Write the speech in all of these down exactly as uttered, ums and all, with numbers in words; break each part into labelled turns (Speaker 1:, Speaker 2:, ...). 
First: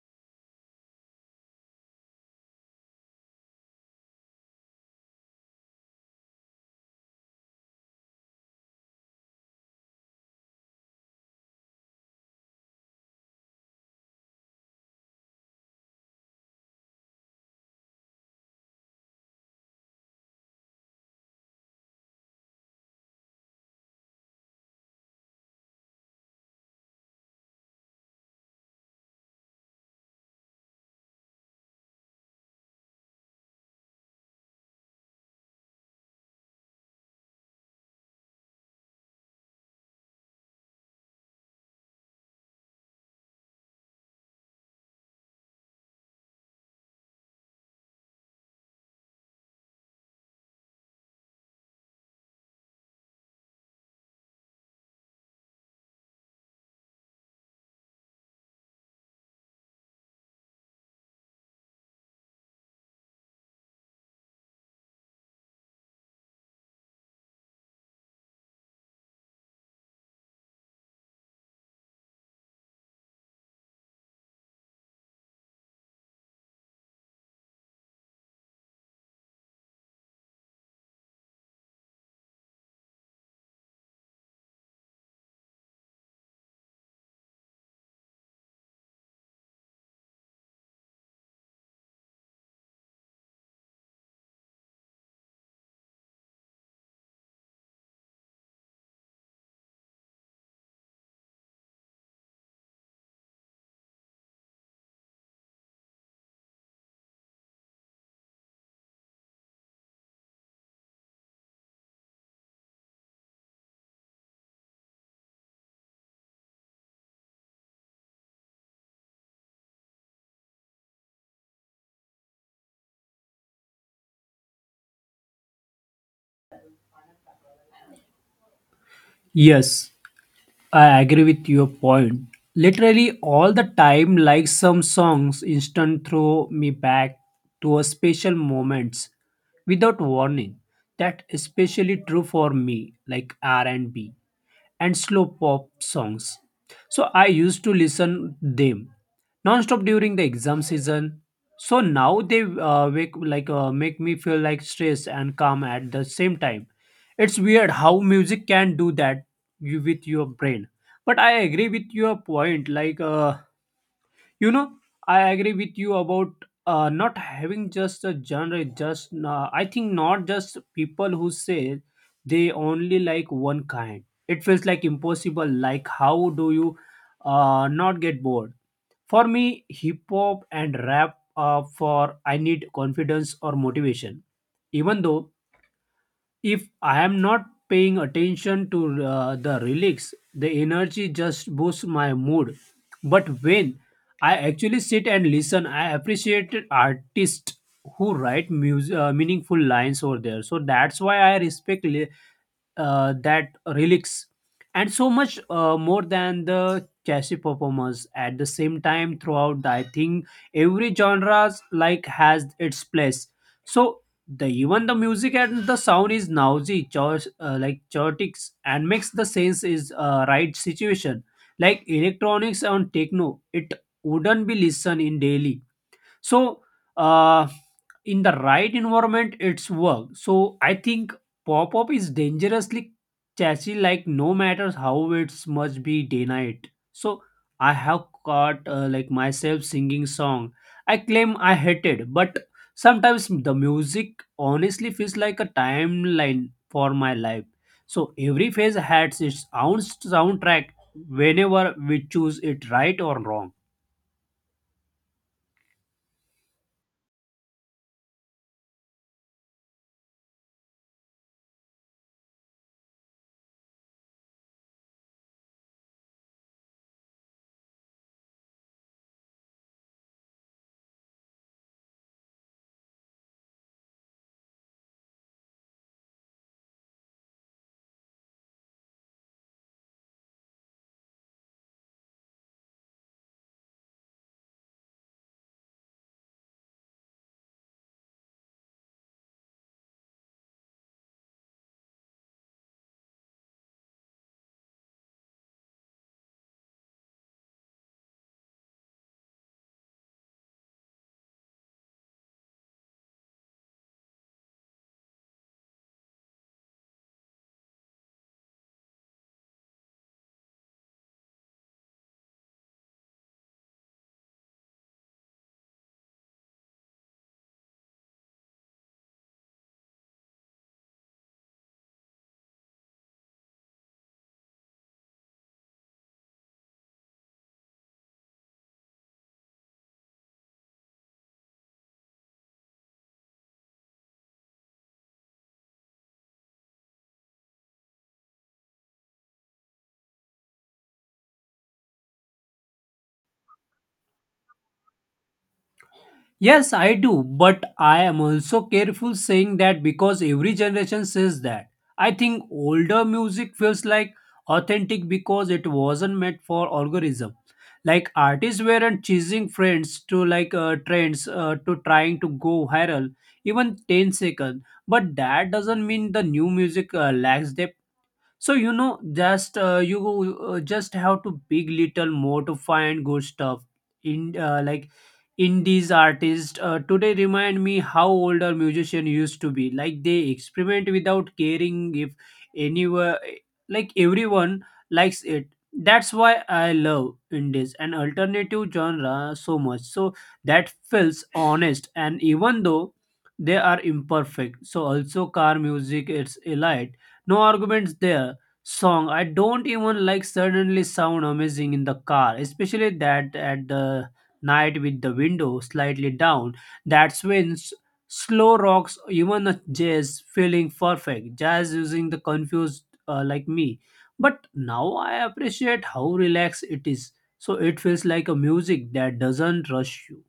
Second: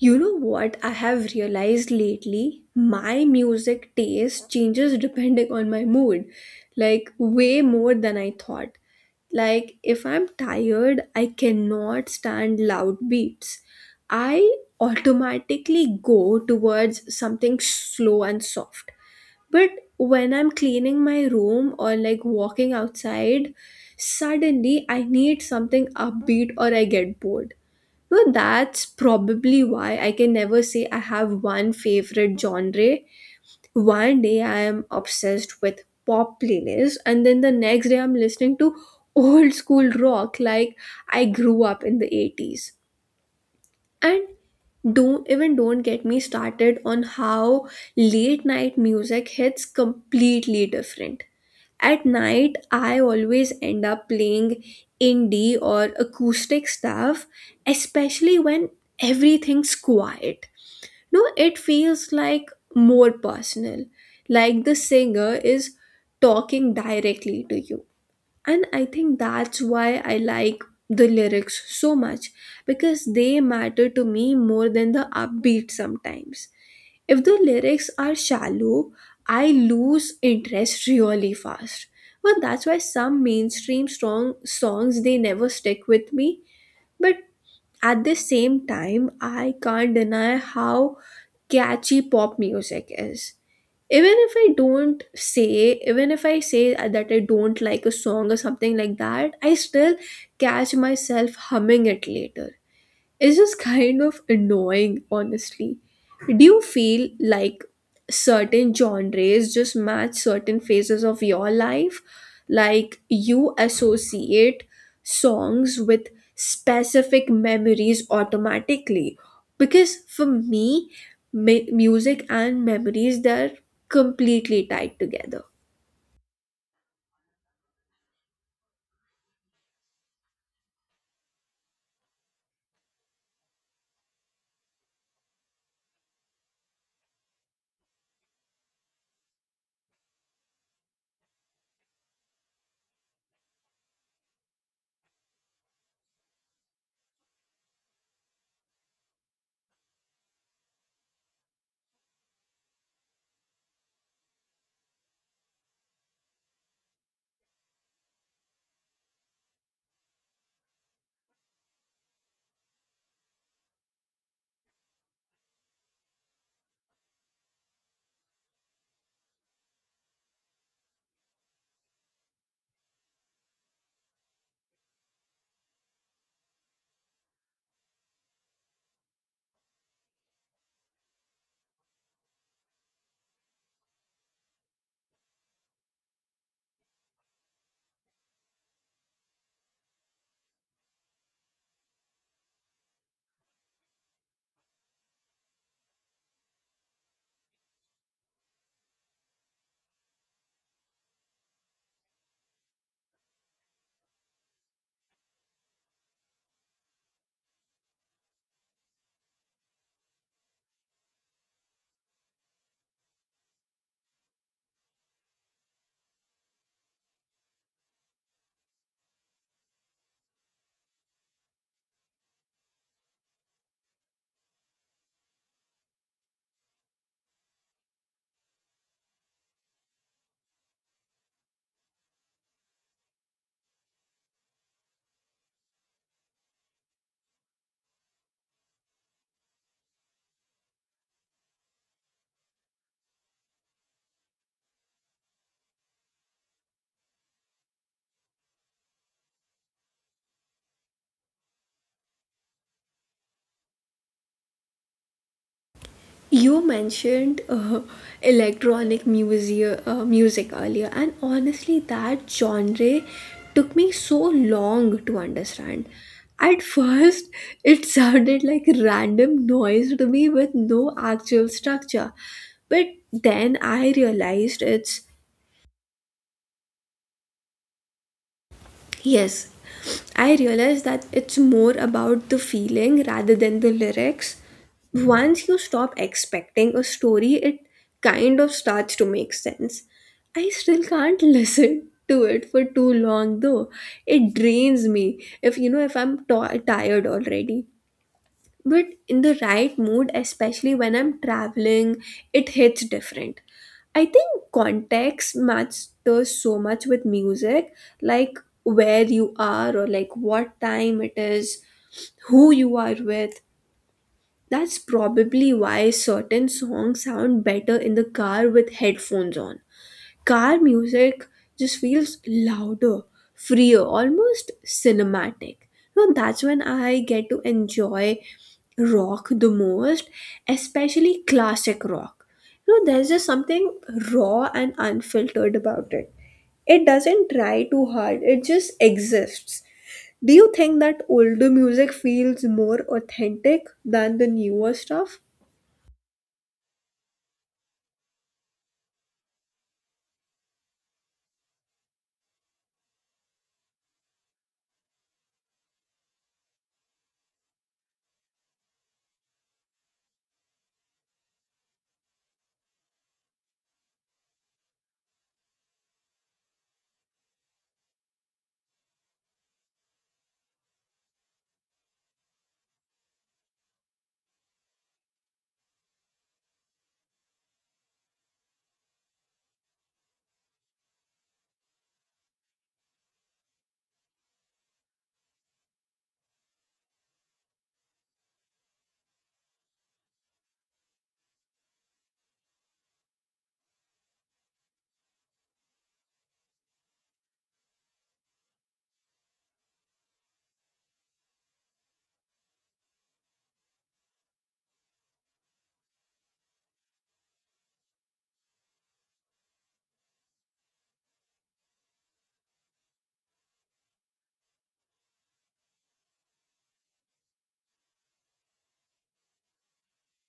Speaker 1: You know what I have realized lately? My music taste changes depending on my mood, like way more than I thought. Like, if I'm tired, I cannot stand loud beats. I automatically go towards something slow and soft. But when I'm cleaning my room or like walking outside, suddenly I need something upbeat or I get bored. No, that's probably why I can never say I have one favorite genre. One day I am obsessed with pop playlists, and then the next day I'm listening to old school rock like I grew up in the eighties. And don't even don't get me started on how late night music hits completely different. At night, I always end up playing indie or acoustic stuff, especially when everything's quiet. No, it feels like more personal, like the singer is talking directly to you, and I think that's why I like the lyrics so much, because they matter to me more than the upbeat sometimes. If the lyrics are shallow, I lose interest really fast. But that's why some mainstream strong songs, they never stick with me. But at the same time, I can't deny how catchy pop music is. even if i don't say Even if I say that I don't like a song or something like that, I still catch myself humming it later. It's just kind of annoying, honestly. Do you feel like certain genres just match certain phases of your life? Like you associate songs with specific memories automatically? Because for me, mi- music and memories, they're completely tied together.
Speaker 2: Yes, I agree with your point. Literally all the time, like some songs, instant throw me back to a special moments without warning. That especially true for me, like R and B and slow pop songs. So I used to listen them non-stop during the exam season. So now they uh, make like uh, make me feel like stress and calm at the same time. It's weird how music can do that you with your brain. But I agree with your point. Like uh, you know, I agree with you about uh, not having just a genre. Just uh, I think not just people who say they only like one kind. It feels like impossible. Like how do you uh, not get bored? For me, hip hop and rap uh, for I need confidence or motivation. Even though if I am not paying attention to uh, the relics, the energy just boosts my mood. But when I actually sit and listen, I appreciate artists who write mus- uh, meaningful lines over there. So that's why I respect li- uh, that relics, and so much uh, more than the chassis performance at the same time throughout I think every genres like has its place. So the even the music and the sound is noisy chaos, uh, like chaotic and makes the sense is uh, right situation like electronics on techno it wouldn't be listened in daily. So uh, in the right environment it's work. So I think pop-up is dangerously catchy like no matters how it's must be day night. So I have caught uh, like myself singing song I claim I hated, but sometimes the music honestly feels like a timeline for my life. So every phase has its own soundtrack whenever we choose it right or wrong.
Speaker 1: You mentioned uh, electronic music, uh, music earlier, and honestly, that genre took me so long to understand. At first, it sounded like random noise to me with no actual structure. But then I realized it's yes, I realize that it's more about the feeling rather than the lyrics. Once you stop expecting a story, it kind of starts to make sense. I still can't listen to it for too long though. It drains me if you know if I'm t- tired already, but in the right mood, especially when I'm traveling, it hits different. I think context matters so much with music, like where you are, or like what time it is, who you are with. That's probably why certain songs sound better in the car with headphones on. Car music just feels louder, freer, almost cinematic. Now that's when I get to enjoy rock the most, especially classic rock. You know, there's just something raw and unfiltered about it. It doesn't try too hard, it just exists. Do you think that older music feels more authentic than the newer stuff?
Speaker 2: Yes, I do, but I am also careful saying that because every generation says that. I think older music feels like authentic because it wasn't meant for algorithm. Like artists weren't chasing friends to like uh, trends uh, to trying to go viral even ten seconds. But that doesn't mean the new music uh, lacks depth. So you know, just uh, you uh, just have to big little more to find good stuff. In uh, like indies artists uh, today remind me how older musician used to be. Like they experiment without caring if anywhere, like everyone likes it. That's why I love indies and alternative genre so much. So that feels honest, and even though they are imperfect, so also car music it's elite, no arguments there. Song I don't even like suddenly sound amazing in the car, especially that at the night with the window slightly down. That's when s- slow rocks, even a jazz, feeling perfect. Jazz using the confused uh, like me, but now I appreciate how relaxed it is. So it feels like a music that doesn't rush you.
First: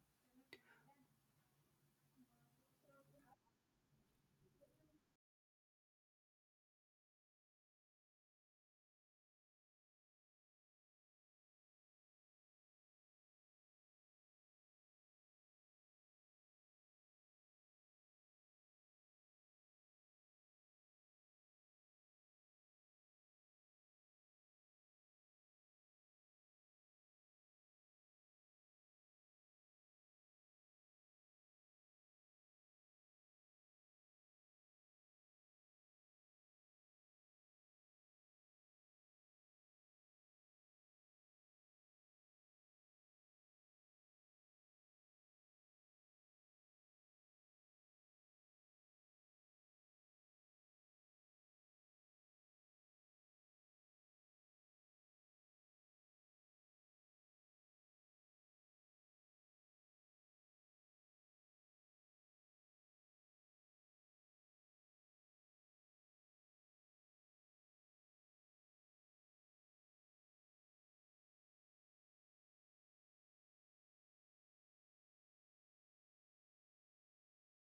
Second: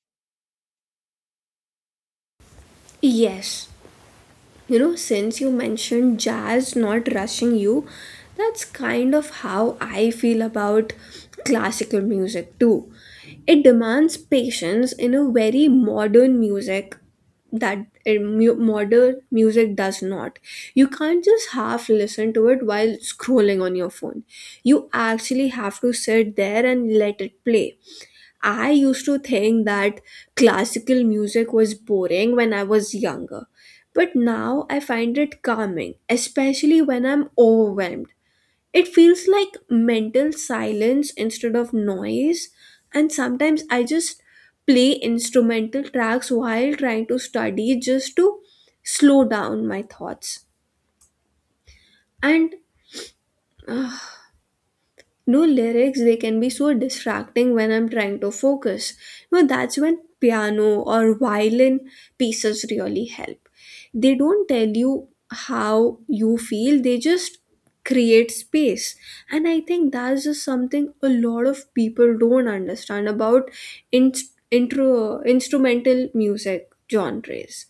Speaker 1: Yes, you know, since you mentioned jazz not rushing you, that's kind of how I feel about classical music too. It demands patience in a very modern music that uh, mu- modern music does not. You can't just half listen to it while scrolling on your phone, you actually have to sit there and let it play. I used to think that classical music was boring when I was younger, but now I find it calming, especially when I'm overwhelmed. It feels like mental silence instead of noise, and sometimes I just play instrumental tracks while trying to study, just to slow down my thoughts. And no, lyrics, they can be so distracting when I'm trying to focus. No, that's when piano or violin pieces really help. They don't tell you how you feel, they just create space. And I think that's just something a lot of people don't understand about in- intro instrumental music genres.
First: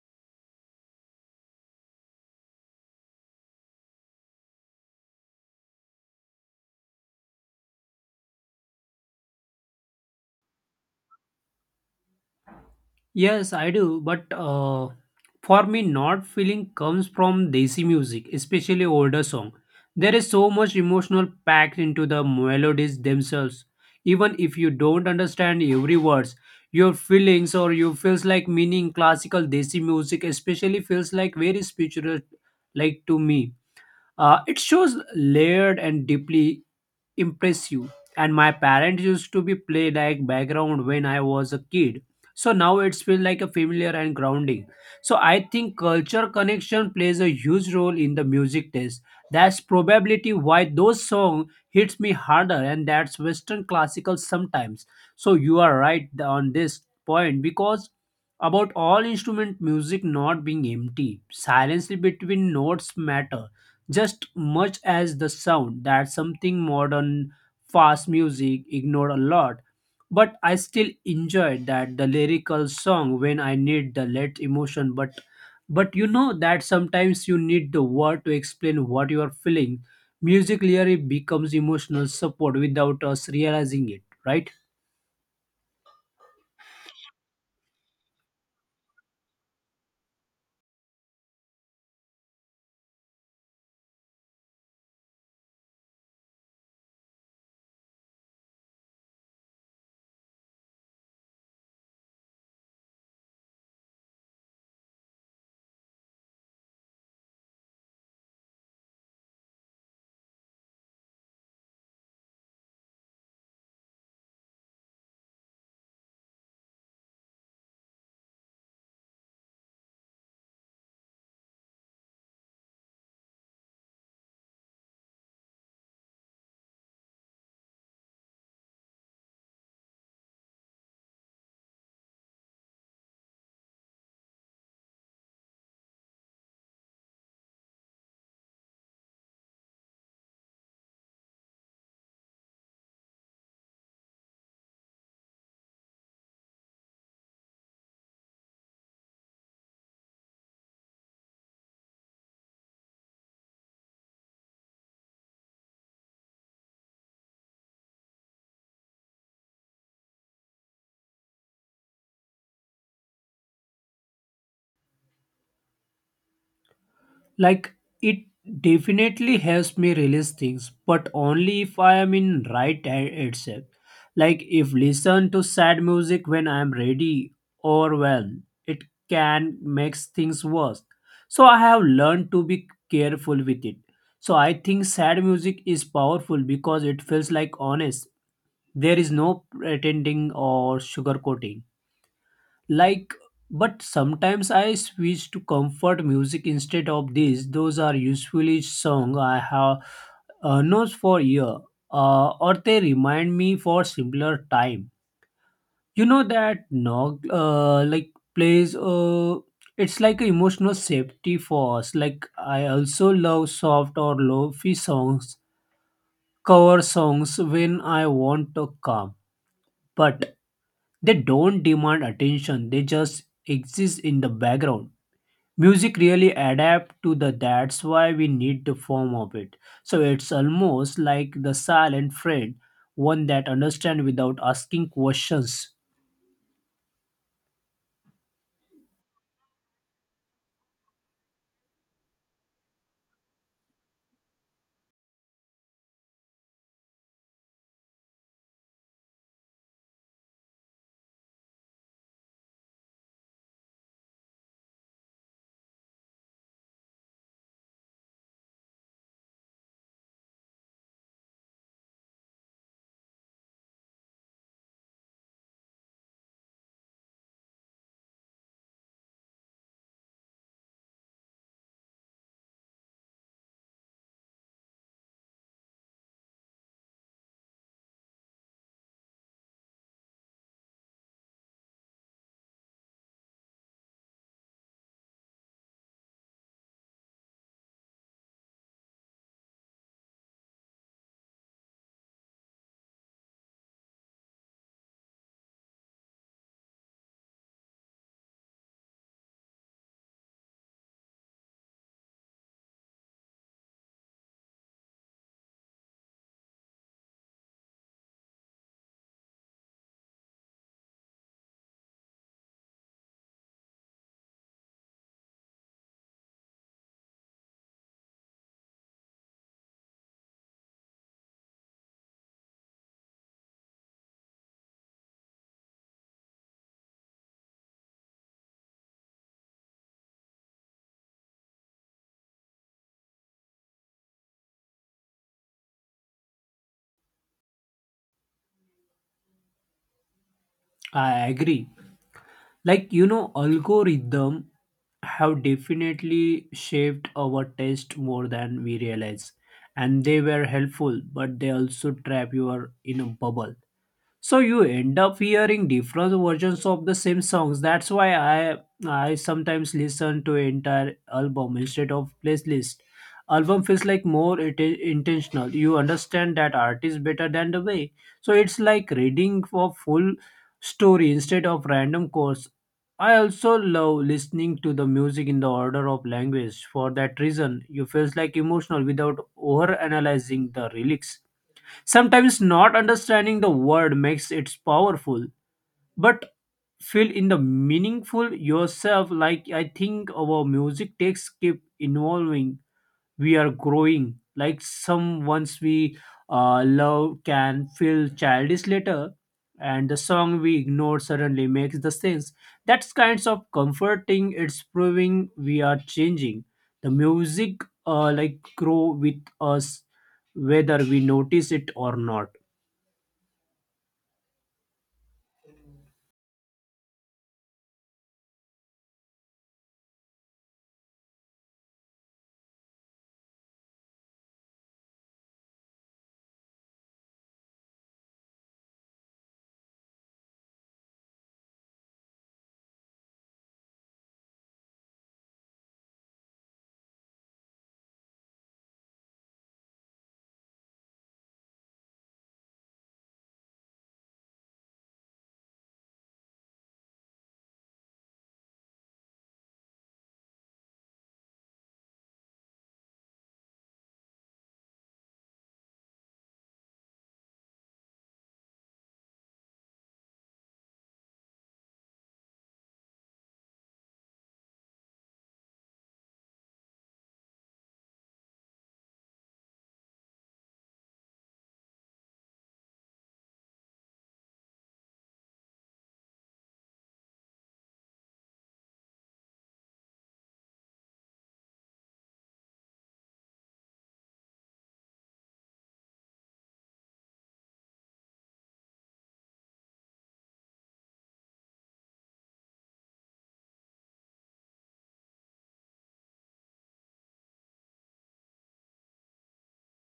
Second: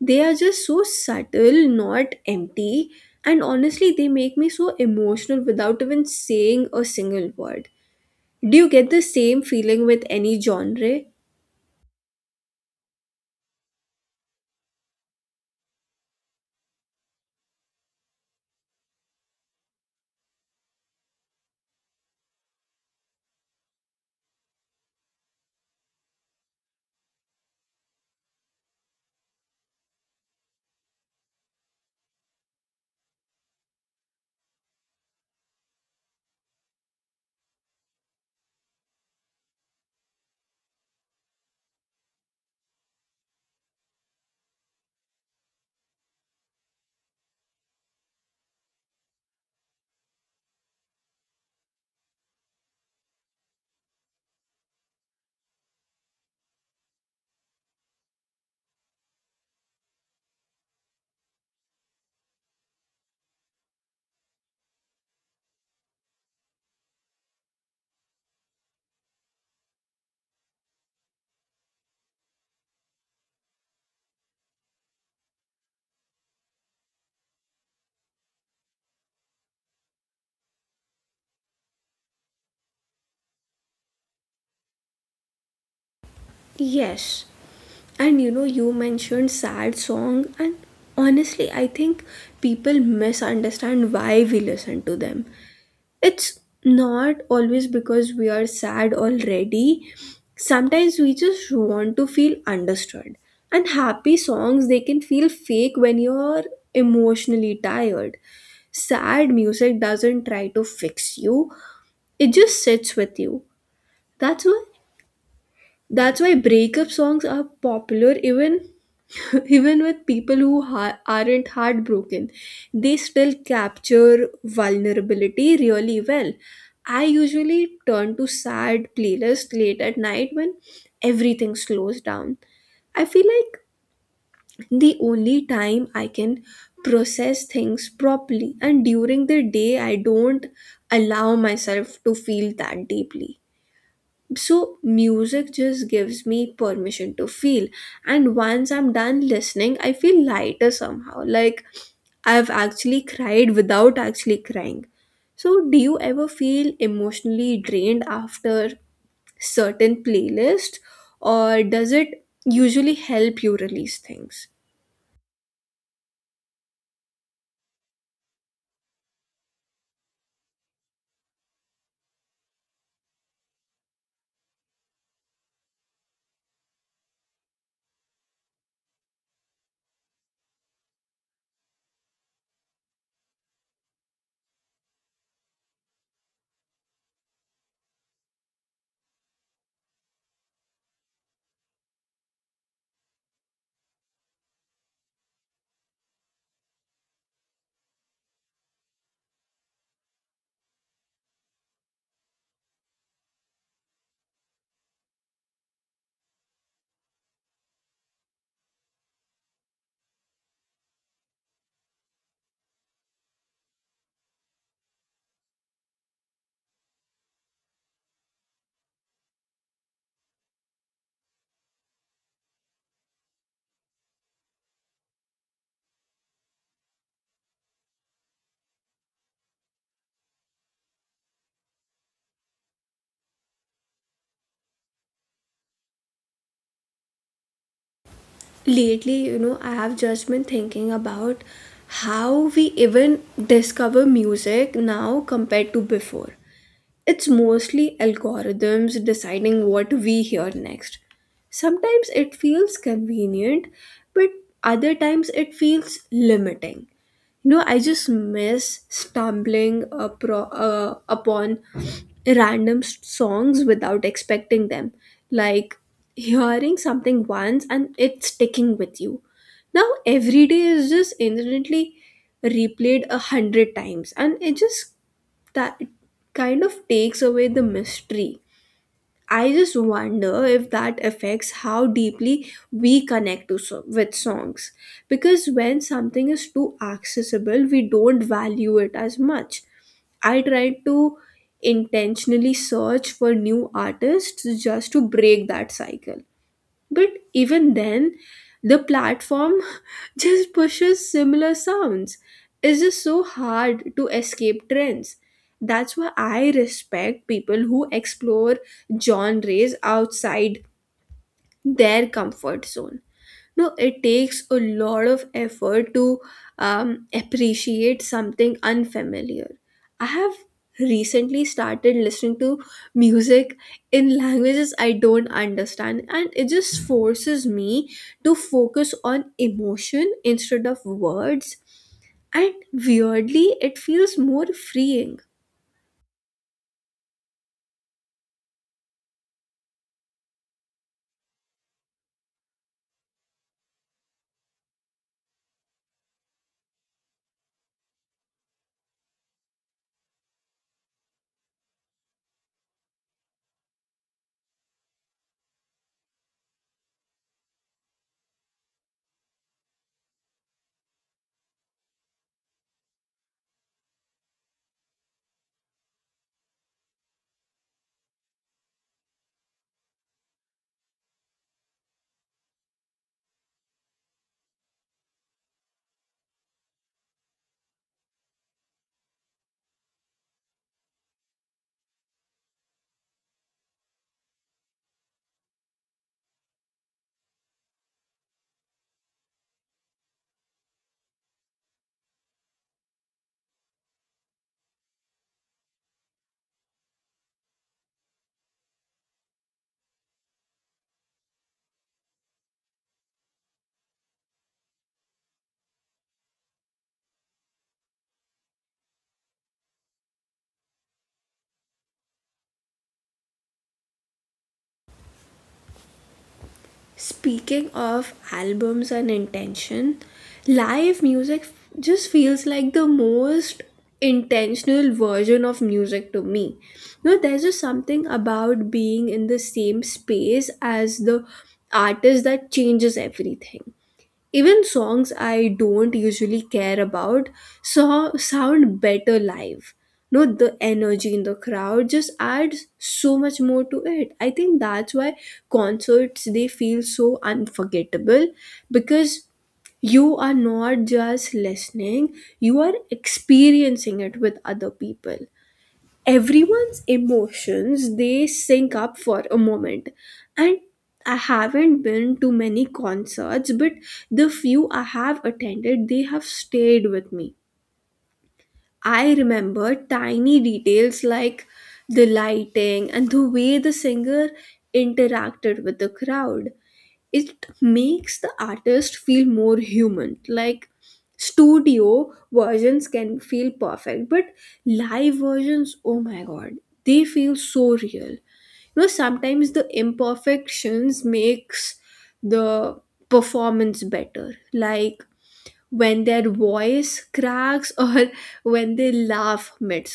Speaker 1: They are just so subtle, not empty, and honestly, they make me so emotional without even saying a single word. Do you get the same feeling with any genre?
Speaker 2: Yes, I do. But uh, for me, not feeling comes from Desi music, especially older song. There is so much emotional packed into the melodies themselves. Even if you don't understand every words, your feelings or you feels like meaning classical Desi music especially feels like very spiritual like to me. Uh, it shows layered and deeply impressive. And my parents used to be play like background when I was a kid. So now it's feel like a familiar and grounding. So I think culture connection plays a huge role in the music taste. That's probability why those song hits me harder and that's Western classical sometimes. So you are right on this point because about all instrument music not being empty. Silence between notes matter just much as the sound that something modern fast music ignored a lot, but I still enjoy that the lyrical song when I need the let emotion but but you know that sometimes you need the word to explain what you are feeling. Music literally becomes emotional support without us realizing it, right?
Speaker 1: Yes. And you know, you mentioned sad song, and honestly, I think people misunderstand why we listen to them. It's not always because we are sad already. Sometimes we just want to feel understood. And happy songs, they can feel fake when you're emotionally tired. Sad music doesn't try to fix you, it just sits with you. That's why that's why breakup songs are popular. Even even with people who ha- aren't heartbroken, they still capture vulnerability really well. I usually turn to sad playlists late at night when everything slows down. I feel like the only time I can process things properly, and during the day, I don't allow myself to feel that deeply. So, music just gives me permission to feel. And once I'm done listening, I feel lighter somehow. Like I've actually cried without actually crying. So, do you ever feel emotionally drained after certain playlist, or does it usually help you release things?
Speaker 2: Like it definitely helps me release things, but only if I am in right a- itself. Like if listen to sad music when I am ready or well, it can makes things worse. So I have learned to be careful with it. So I think sad music is powerful because it feels like honest. There is no pretending or sugarcoating. Like, but sometimes I switch to comfort music instead of this. Those are usually song I have uh, knows for year, uh, or they remind me for similar time. You know that no, uh, like plays. Uh, it's like an emotional safety for us. Like I also love soft or low-fi songs, cover songs when I want to calm, but they don't demand attention. They just exist in the background. Music really adapt to the that's why we need the form of it. So it's almost like the silent friend, one that understand without asking questions.
Speaker 1: Lately, you know, I have just been thinking about how we even discover music now compared to before. It's mostly algorithms deciding what we hear next. Sometimes it feels convenient, but other times it feels limiting. You know, I just miss stumbling apro- uh, upon random s- songs without expecting them. Like hearing something once and it's sticking with you. Now, every day is just instantly replayed a hundred times, and it just, that kind of takes away the mystery. I just wonder if that affects how deeply we connect to so- with songs, because when something is too accessible, we don't value it as much. I try to intentionally search for new artists just to break that cycle. But even then, the platform just pushes similar sounds. It's just so hard to escape trends. That's why I respect people who explore genres outside their comfort zone. No, it takes a lot of effort to um, appreciate something unfamiliar. I have recently started listening to music in languages I don't understand, and it just forces me to focus on emotion instead of words. And weirdly, it feels more freeing.
Speaker 2: I agree. Like you know algorithm have definitely shaped our taste more than we realize, and they were helpful but they also trap you are in a bubble. So you end up hearing different versions of the same songs. That's why i i sometimes listen to entire album instead of playlist. Album feels like more it is intentional. You understand that artist better than the way. So it's like reading for full story instead of random course. I also love listening to the music in the order of language for that reason. You feels like emotional without over analyzing the lyrics. Sometimes not understanding the word makes it powerful, but feel in the meaningful yourself. Like I think our music takes keep evolving. We are growing. Like some ones we uh, love can feel childish later, and the song we ignore suddenly makes the sense. That's kinds of comforting. It's proving we are changing. The music uh, like grow with us, whether we notice it or not.
Speaker 1: Speaking of albums and intention, live music just feels like the most intentional version of music to me. You know, there's just something about being in the same space as the artist that changes everything. Even songs I don't usually care about so sound better live. No, the energy in the crowd just adds so much more to it. I think that's why concerts, they feel so unforgettable, because you are not just listening, you are experiencing it with other people. Everyone's emotions, they sync up for a moment. And I haven't been to many concerts, but the few I have attended, they have stayed with me. I remember tiny details like the lighting and the way the singer interacted with the crowd. It makes the artist feel more human. Like studio versions can feel perfect, but live versions, oh my god, they feel so real. You know, sometimes the imperfections makes the performance better, like when their voice cracks, or when they laugh mid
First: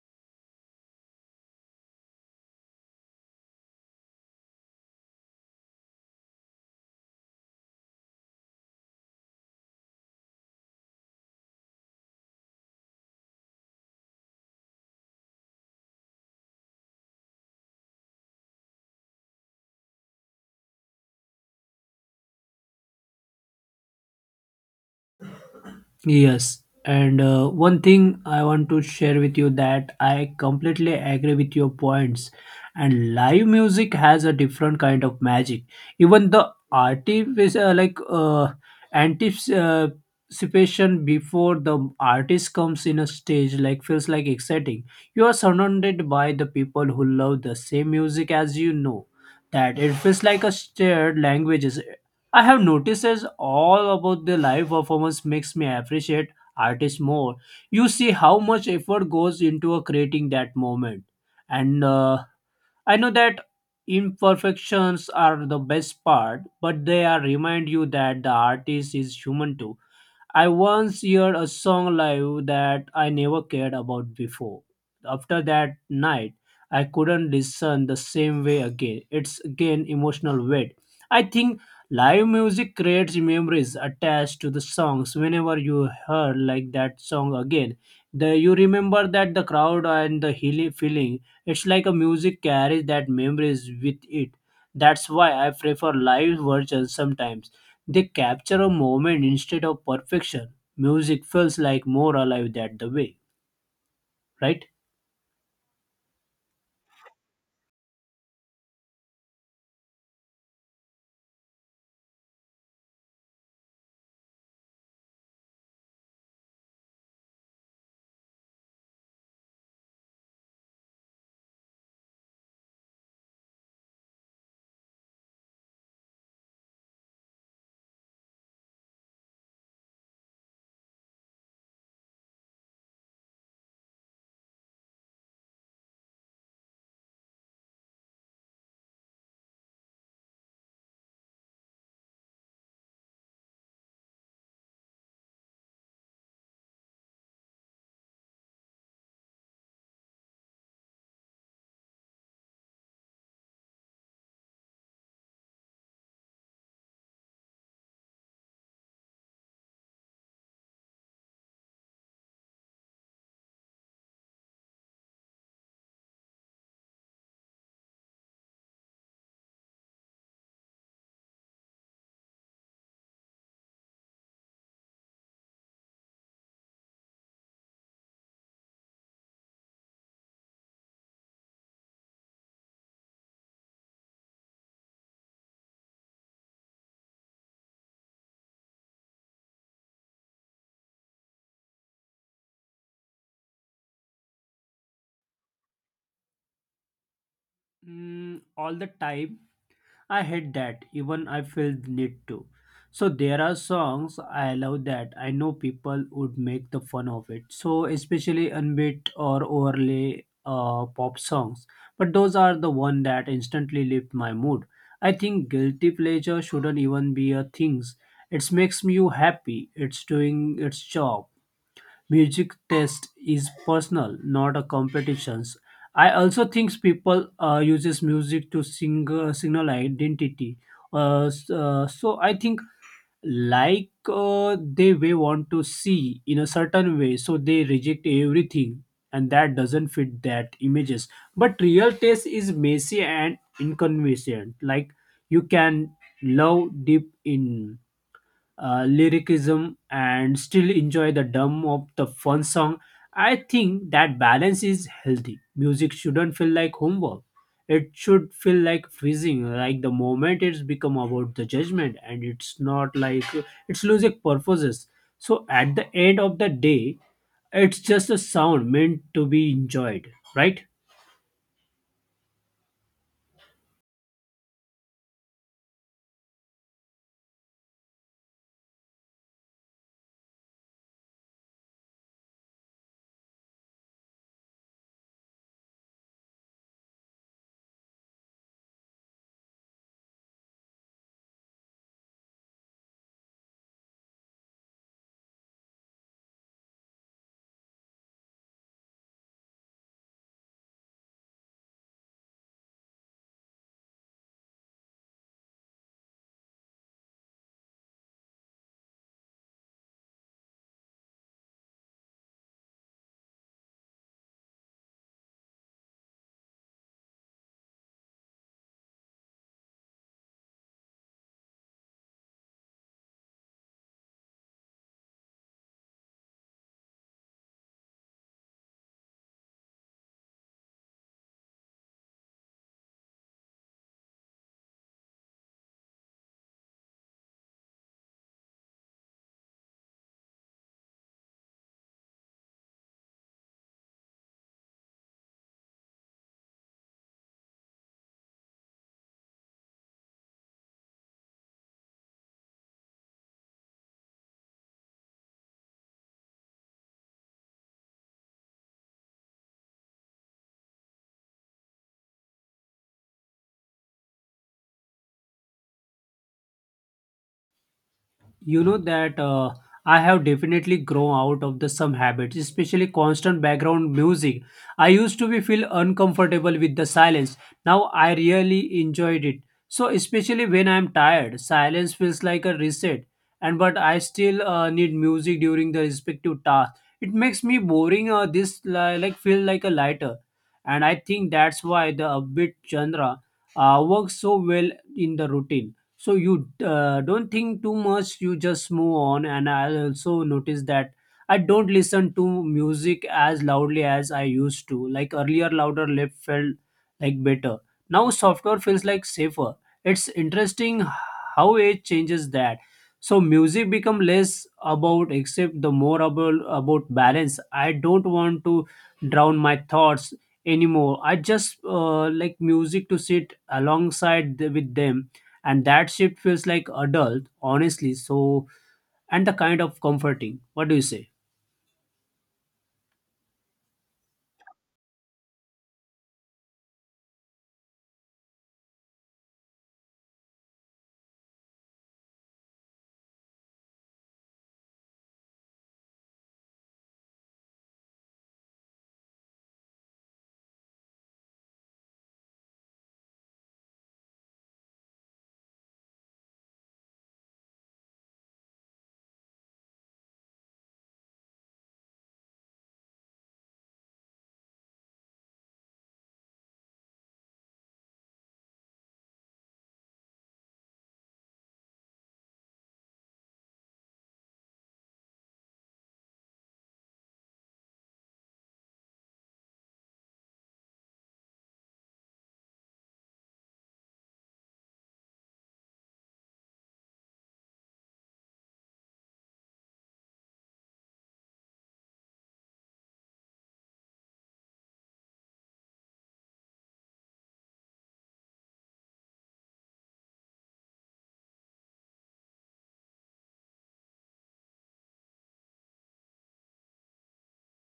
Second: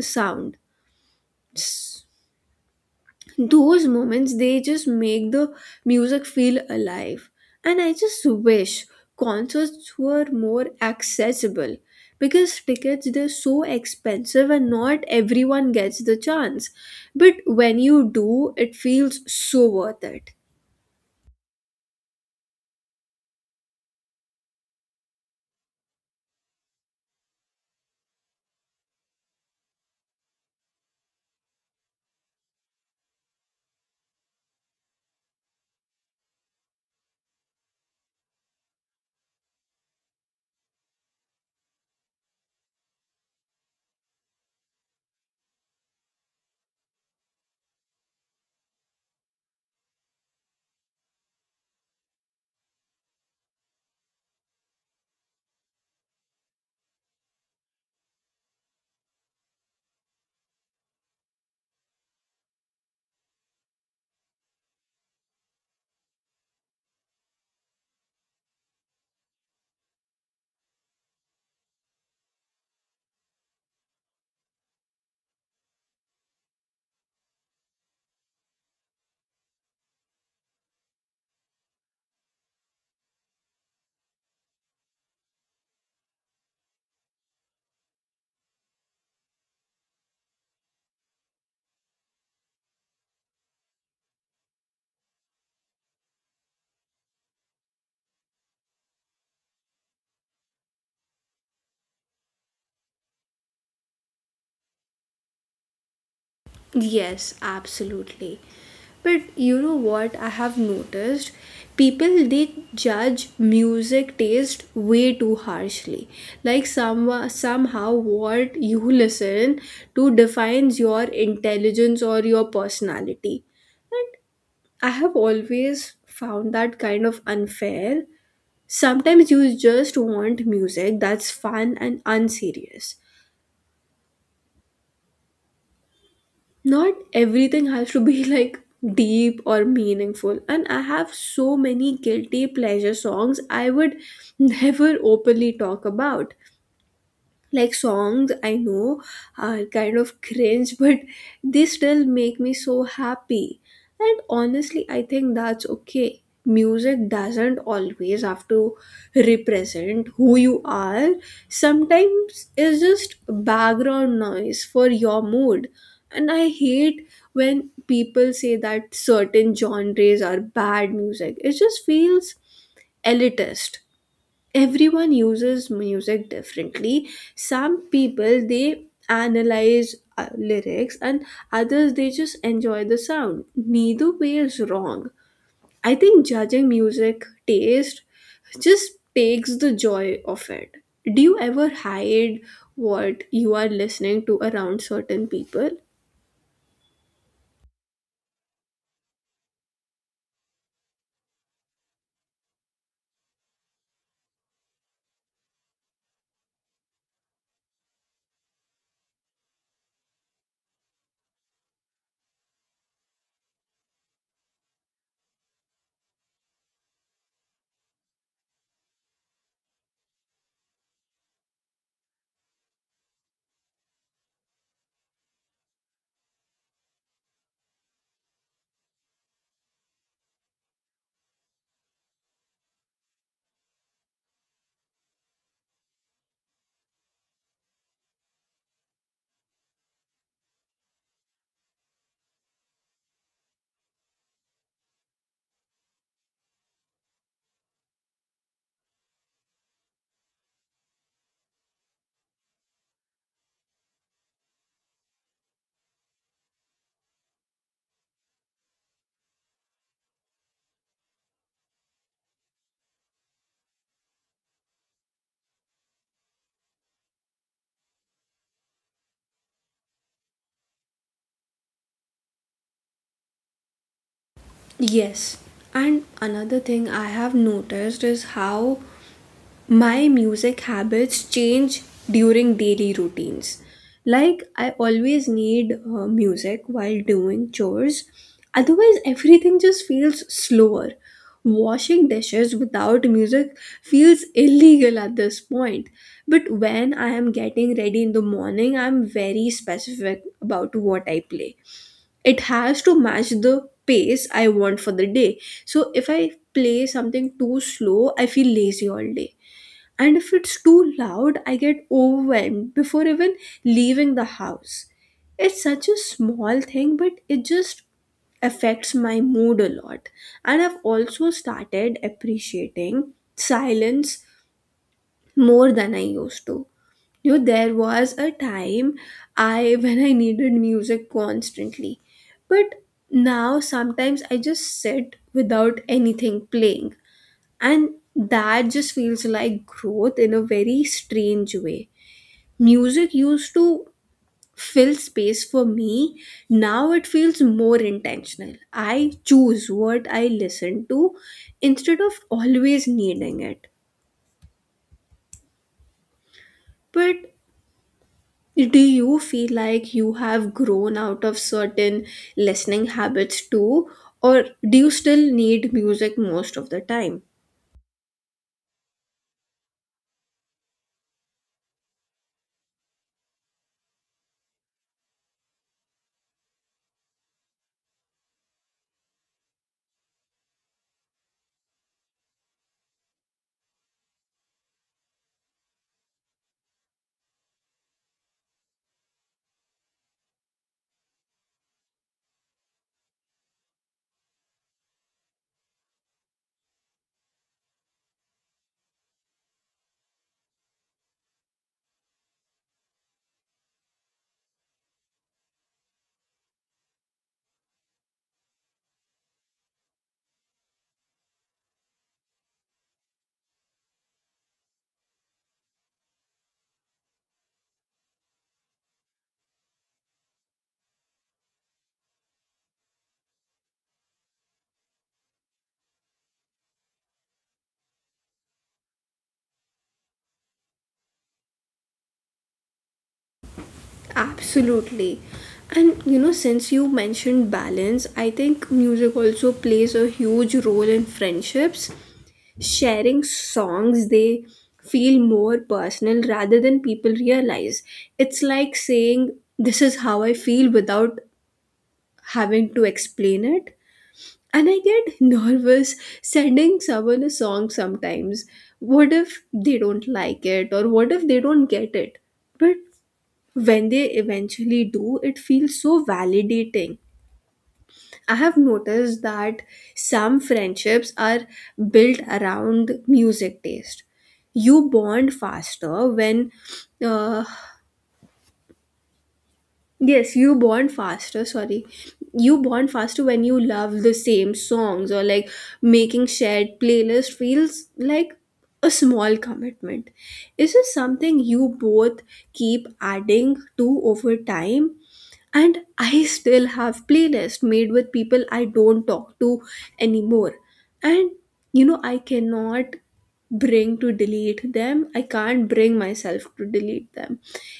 Speaker 1: sound, those moments, they just make the music feel alive. And I just wish concerts were more accessible, because tickets, they're so expensive and not everyone gets the chance. But when you do, it feels so worth it.
Speaker 2: Yes, and uh, one thing I want to share with you that I completely agree with your points. And live music has a different kind of magic. Even the artist uh, like uh, anticipation before the artist comes in a stage like feels like exciting. You are surrounded by the people who love the same music as you know. That it feels like a shared languages. I have noticed as all about the live performance makes me appreciate artists more. You see how much effort goes into uh, creating that moment, and uh, I know that imperfections are the best part, but they are remind you that the artist is human too. I once heard a song live that I never cared about before. After that night, I couldn't listen the same way again. It's again emotional weight. I think live music creates memories attached to the songs. Whenever you hear like that song again, the you remember that the crowd and the healing feeling. It's like a music carries that memories with it. That's why I prefer live versions sometimes they capture a moment instead of perfection. Music feels like more alive that the way, right?
Speaker 1: Yes, absolutely. But you know what I have noticed? People, they judge music taste way too harshly. Like some, somehow what you listen to defines your intelligence or your personality. And I have always found that kind of unfair. Sometimes you just want music that's fun and unserious. Not everything has to be like deep or meaningful. And I have so many guilty pleasure songs I would never openly talk about, like songs I know are kind of cringe, but they still make me so happy. And honestly, I think that's okay. Music doesn't always have to represent who you are. Sometimes it's just background noise for your mood. And I hate when people say that certain genres are bad music. It just feels elitist. Everyone uses music differently. Some people, they analyze uh, lyrics, and others, they just enjoy the sound. Neither way is wrong. I think judging music taste just takes the joy of it. Do you ever hide what you are listening to around certain people?
Speaker 2: Mm, all the time. I hate that. Even I feel the need to. So there are songs I love that I know people would make the fun of it. So especially unbeat or overlay uh, pop songs. But those are the one that instantly lift my mood. I think guilty pleasure shouldn't even be a things. It makes you happy. It's doing its job. Music taste is personal, not a competition. I also think people uh, uses music to sing, uh, signal identity. Uh, s- uh, so I think like uh, they may want to see in a certain way, so they reject everything, and that doesn't fit that images. But real taste is messy and inconvenient. Like you can love deep in uh, lyricism and still enjoy the dumb of the fun song. I think that balance is healthy. Music shouldn't feel like homework. It should feel like freezing, like the moment it's become about the judgment and it's not like it's losing purposes. So at the end of the day, it's just a sound meant to be enjoyed, right?
Speaker 1: Yes. And another thing I have noticed is how my music habits change during daily routines. Like, I always need uh, music while doing chores, otherwise, everything just feels slower. Washing dishes without music feels illegal at this point. But when I am getting ready in the morning, I'm very specific about what I play. It has to match the pace I want for the day. So, if I play something too slow, I feel lazy all day, and if it's too loud, I get overwhelmed before even leaving the house. It's such a small thing, but it just affects my mood a lot. And I've also started appreciating silence more than I used to. You know, there was a time I when I needed music constantly. But now sometimes I just sit without anything playing, and that just feels like growth in a very strange way. Music used to fill space for me. Now it feels more intentional. I choose what I listen to instead of always needing it. But do you feel like you have grown out of certain listening habits too, or do you still need music most of the time?
Speaker 2: You know that uh, I have definitely grown out of the some habits, especially constant background music. I used to be feel uncomfortable with the silence. Now I really enjoyed it. So especially when I'm tired silence feels like a reset. And but I still uh, need music during the respective task. It makes me boring uh, this li- like feel like a lighter. And I think that's why the upbeat genre uh, works so well in the routine. So you uh, don't think too much you just move on. And I also notice that I don't listen to music as loudly as I used to like earlier louder lip felt like better. Now software feels like safer. It's interesting how age changes that. So music become less about except the more about, about balance. I don't want to drown my thoughts anymore. I just uh, like music to sit alongside the, with them. And that shift feels like adult honestly. So and the kind of comforting, what do you say?
Speaker 1: Absolutely. And you know, since you mentioned balance, I think music also plays a huge role in friendships. Sharing songs, they feel more personal rather than people realize. It's like saying, "This is how I feel without having to explain it." And I get nervous sending someone a song sometimes. What if they don't like it, or what if they don't get it? But when they eventually do, it feels so validating. I have noticed that some friendships are built around music taste. You bond faster when, uh, yes, you bond faster, sorry. You bond faster when you love the same songs, or like making shared playlist feels like a small commitment. Is this something you both keep adding to over time? And I still have playlists made with people I don't talk to anymore. And you know, I cannot bring to delete them I can't bring myself to delete them.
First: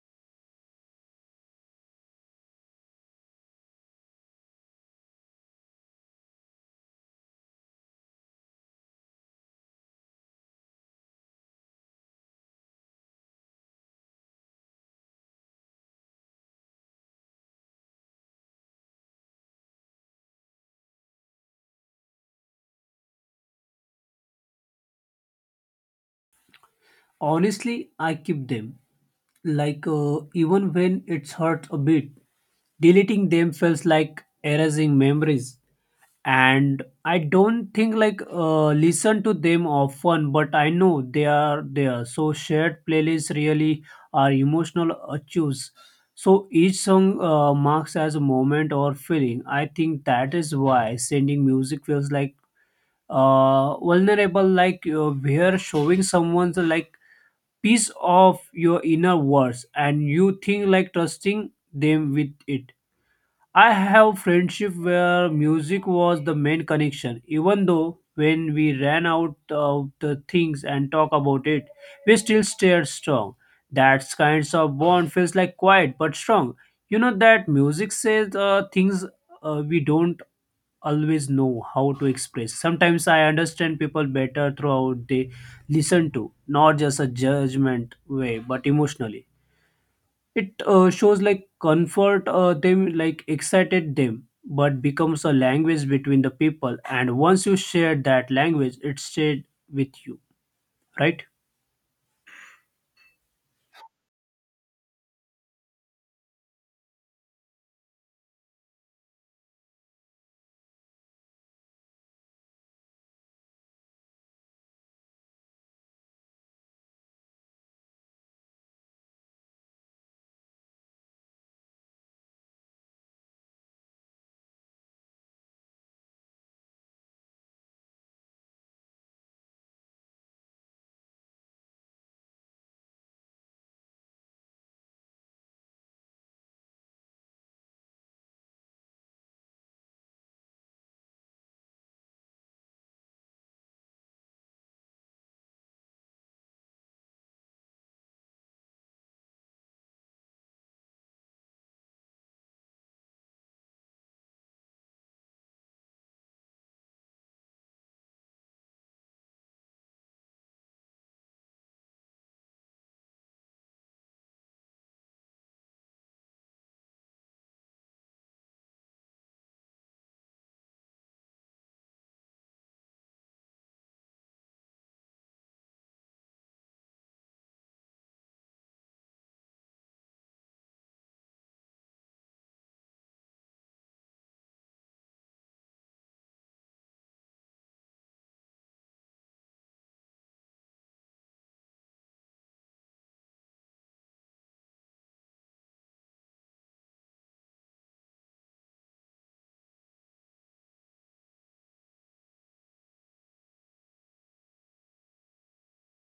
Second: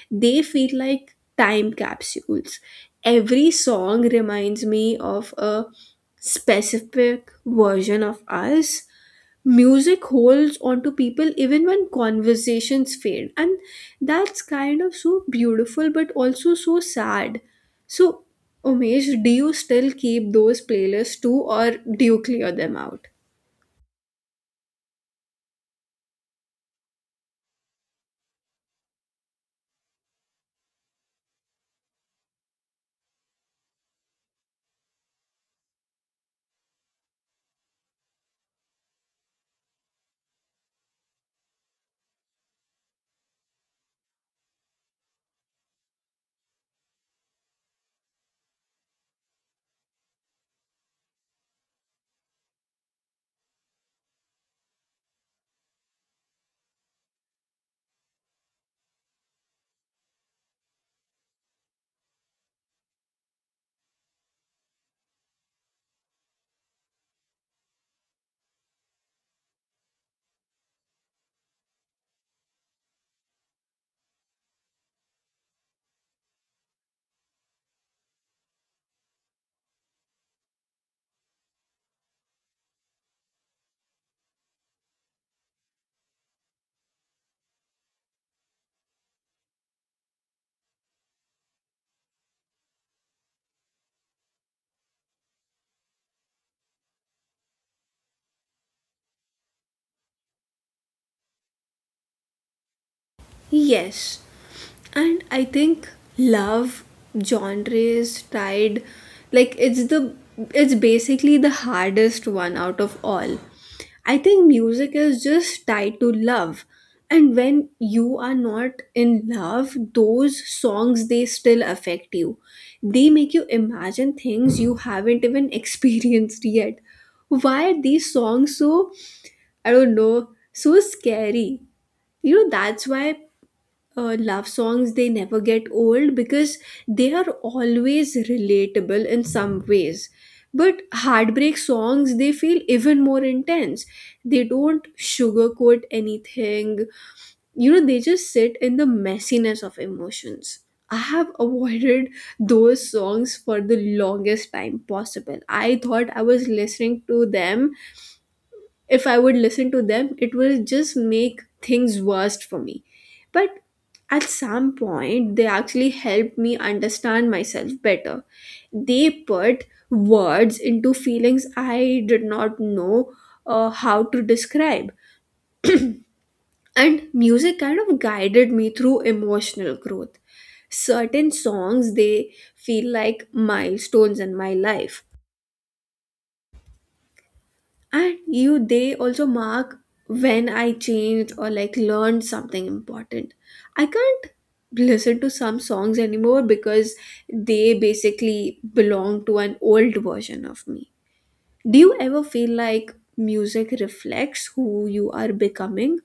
Speaker 1: They feel like time capsules. Every song reminds me of a specific version of us. Music holds on to people even when conversations fade, and that's kind of so beautiful but also so sad. So, Umesh, do you still keep those playlists too, or do you clear them out?
Speaker 2: Honestly I keep them, like uh, even when it's hurt a bit. Deleting them feels like erasing memories. And I don't think like uh, listen to them often, but I know they are there. So shared playlists really are emotional achieves. So each song uh, marks as a moment or feeling. I think that is why sending music feels like uh, vulnerable, like uh, we're showing someone's like piece of your inner words and you think like trusting them with it. I have friendship where music was the main connection, even though when we ran out of the things and talk about it, we still stayed strong. That kinds of bond feels like quiet but strong. You know that music says uh, things uh, we don't always know how to express. Sometimes I understand people better throughout they listen to, not just a judgment way, but emotionally. It uh, shows like comfort uh, them, like excited them, but becomes a language between the people. And once you share that language, it stayed with you, right?
Speaker 1: Yes, and I think love genre is tied, like it's the it's basically the hardest one out of all. I think music is just tied to love. And when you are not in love, those songs, they still affect you. They make you imagine things you haven't even experienced yet. Why are these songs so, I don't know, so scary? You know, that's why uh, love songs, they never get old, because they are always relatable in some ways. But heartbreak songs, they feel even more intense. They don't sugarcoat anything. You know, they just sit in the messiness of emotions. I have avoided those songs for the longest time possible. I thought I was listening to them, if I would listen to them, it will just make things worse for me. But at some point, they actually helped me understand myself better. They put words into feelings I did not know uh, how to describe. And music kind of guided me through emotional growth. Certain songs, they feel like milestones in my life, and you, they also mark when I changed or like learned something important. I can't listen to some songs anymore because they basically belong to an old version of me. Do you ever feel like music reflects who you are becoming?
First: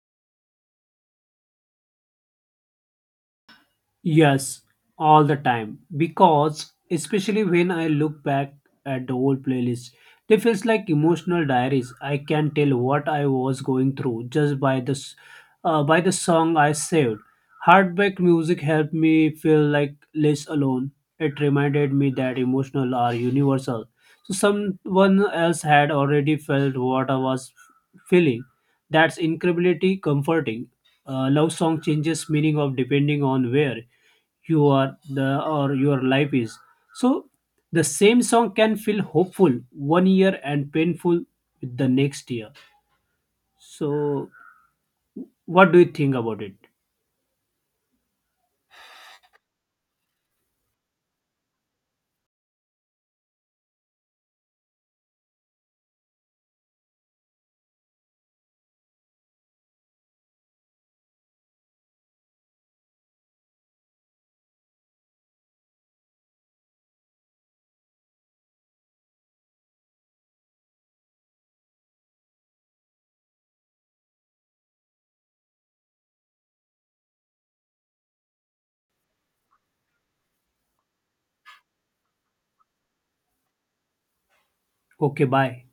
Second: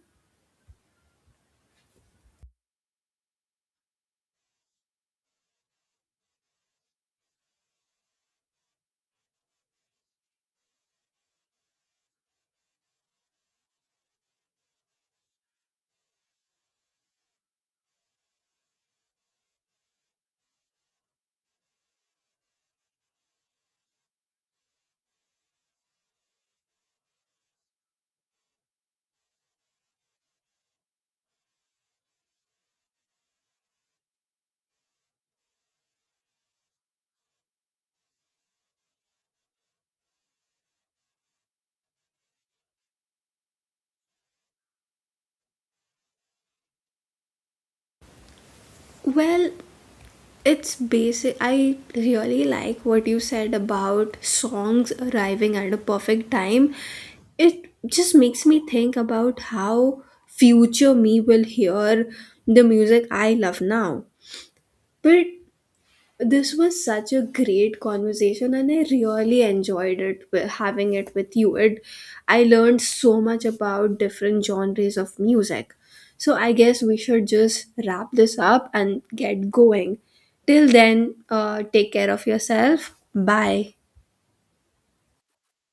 Speaker 2: Yes, all the time. Because especially when I look back at the old playlist, they feels like emotional diaries. I can tell what I was going through just by this, uh, by the song I saved. Hardback music helped me feel like less alone. It reminded me that emotional are universal so someone else had already felt what I was feeling. That's incredibly comforting. A love song changes meaning of depending on where you are the or your life is. So the same song can feel hopeful one year and painful with the next year. So what do you think about it?
Speaker 1: Well, it's basic. I really like what you said about songs arriving at a perfect time. It just makes me think about how future me will hear the music I love now. But this was such a great conversation, and I really enjoyed it wi- having it with you. It, I learned so much about different genres of music. So I guess we should just wrap this up and get going. Till then, uh, take care of yourself. Bye.
Speaker 2: Okay, bye.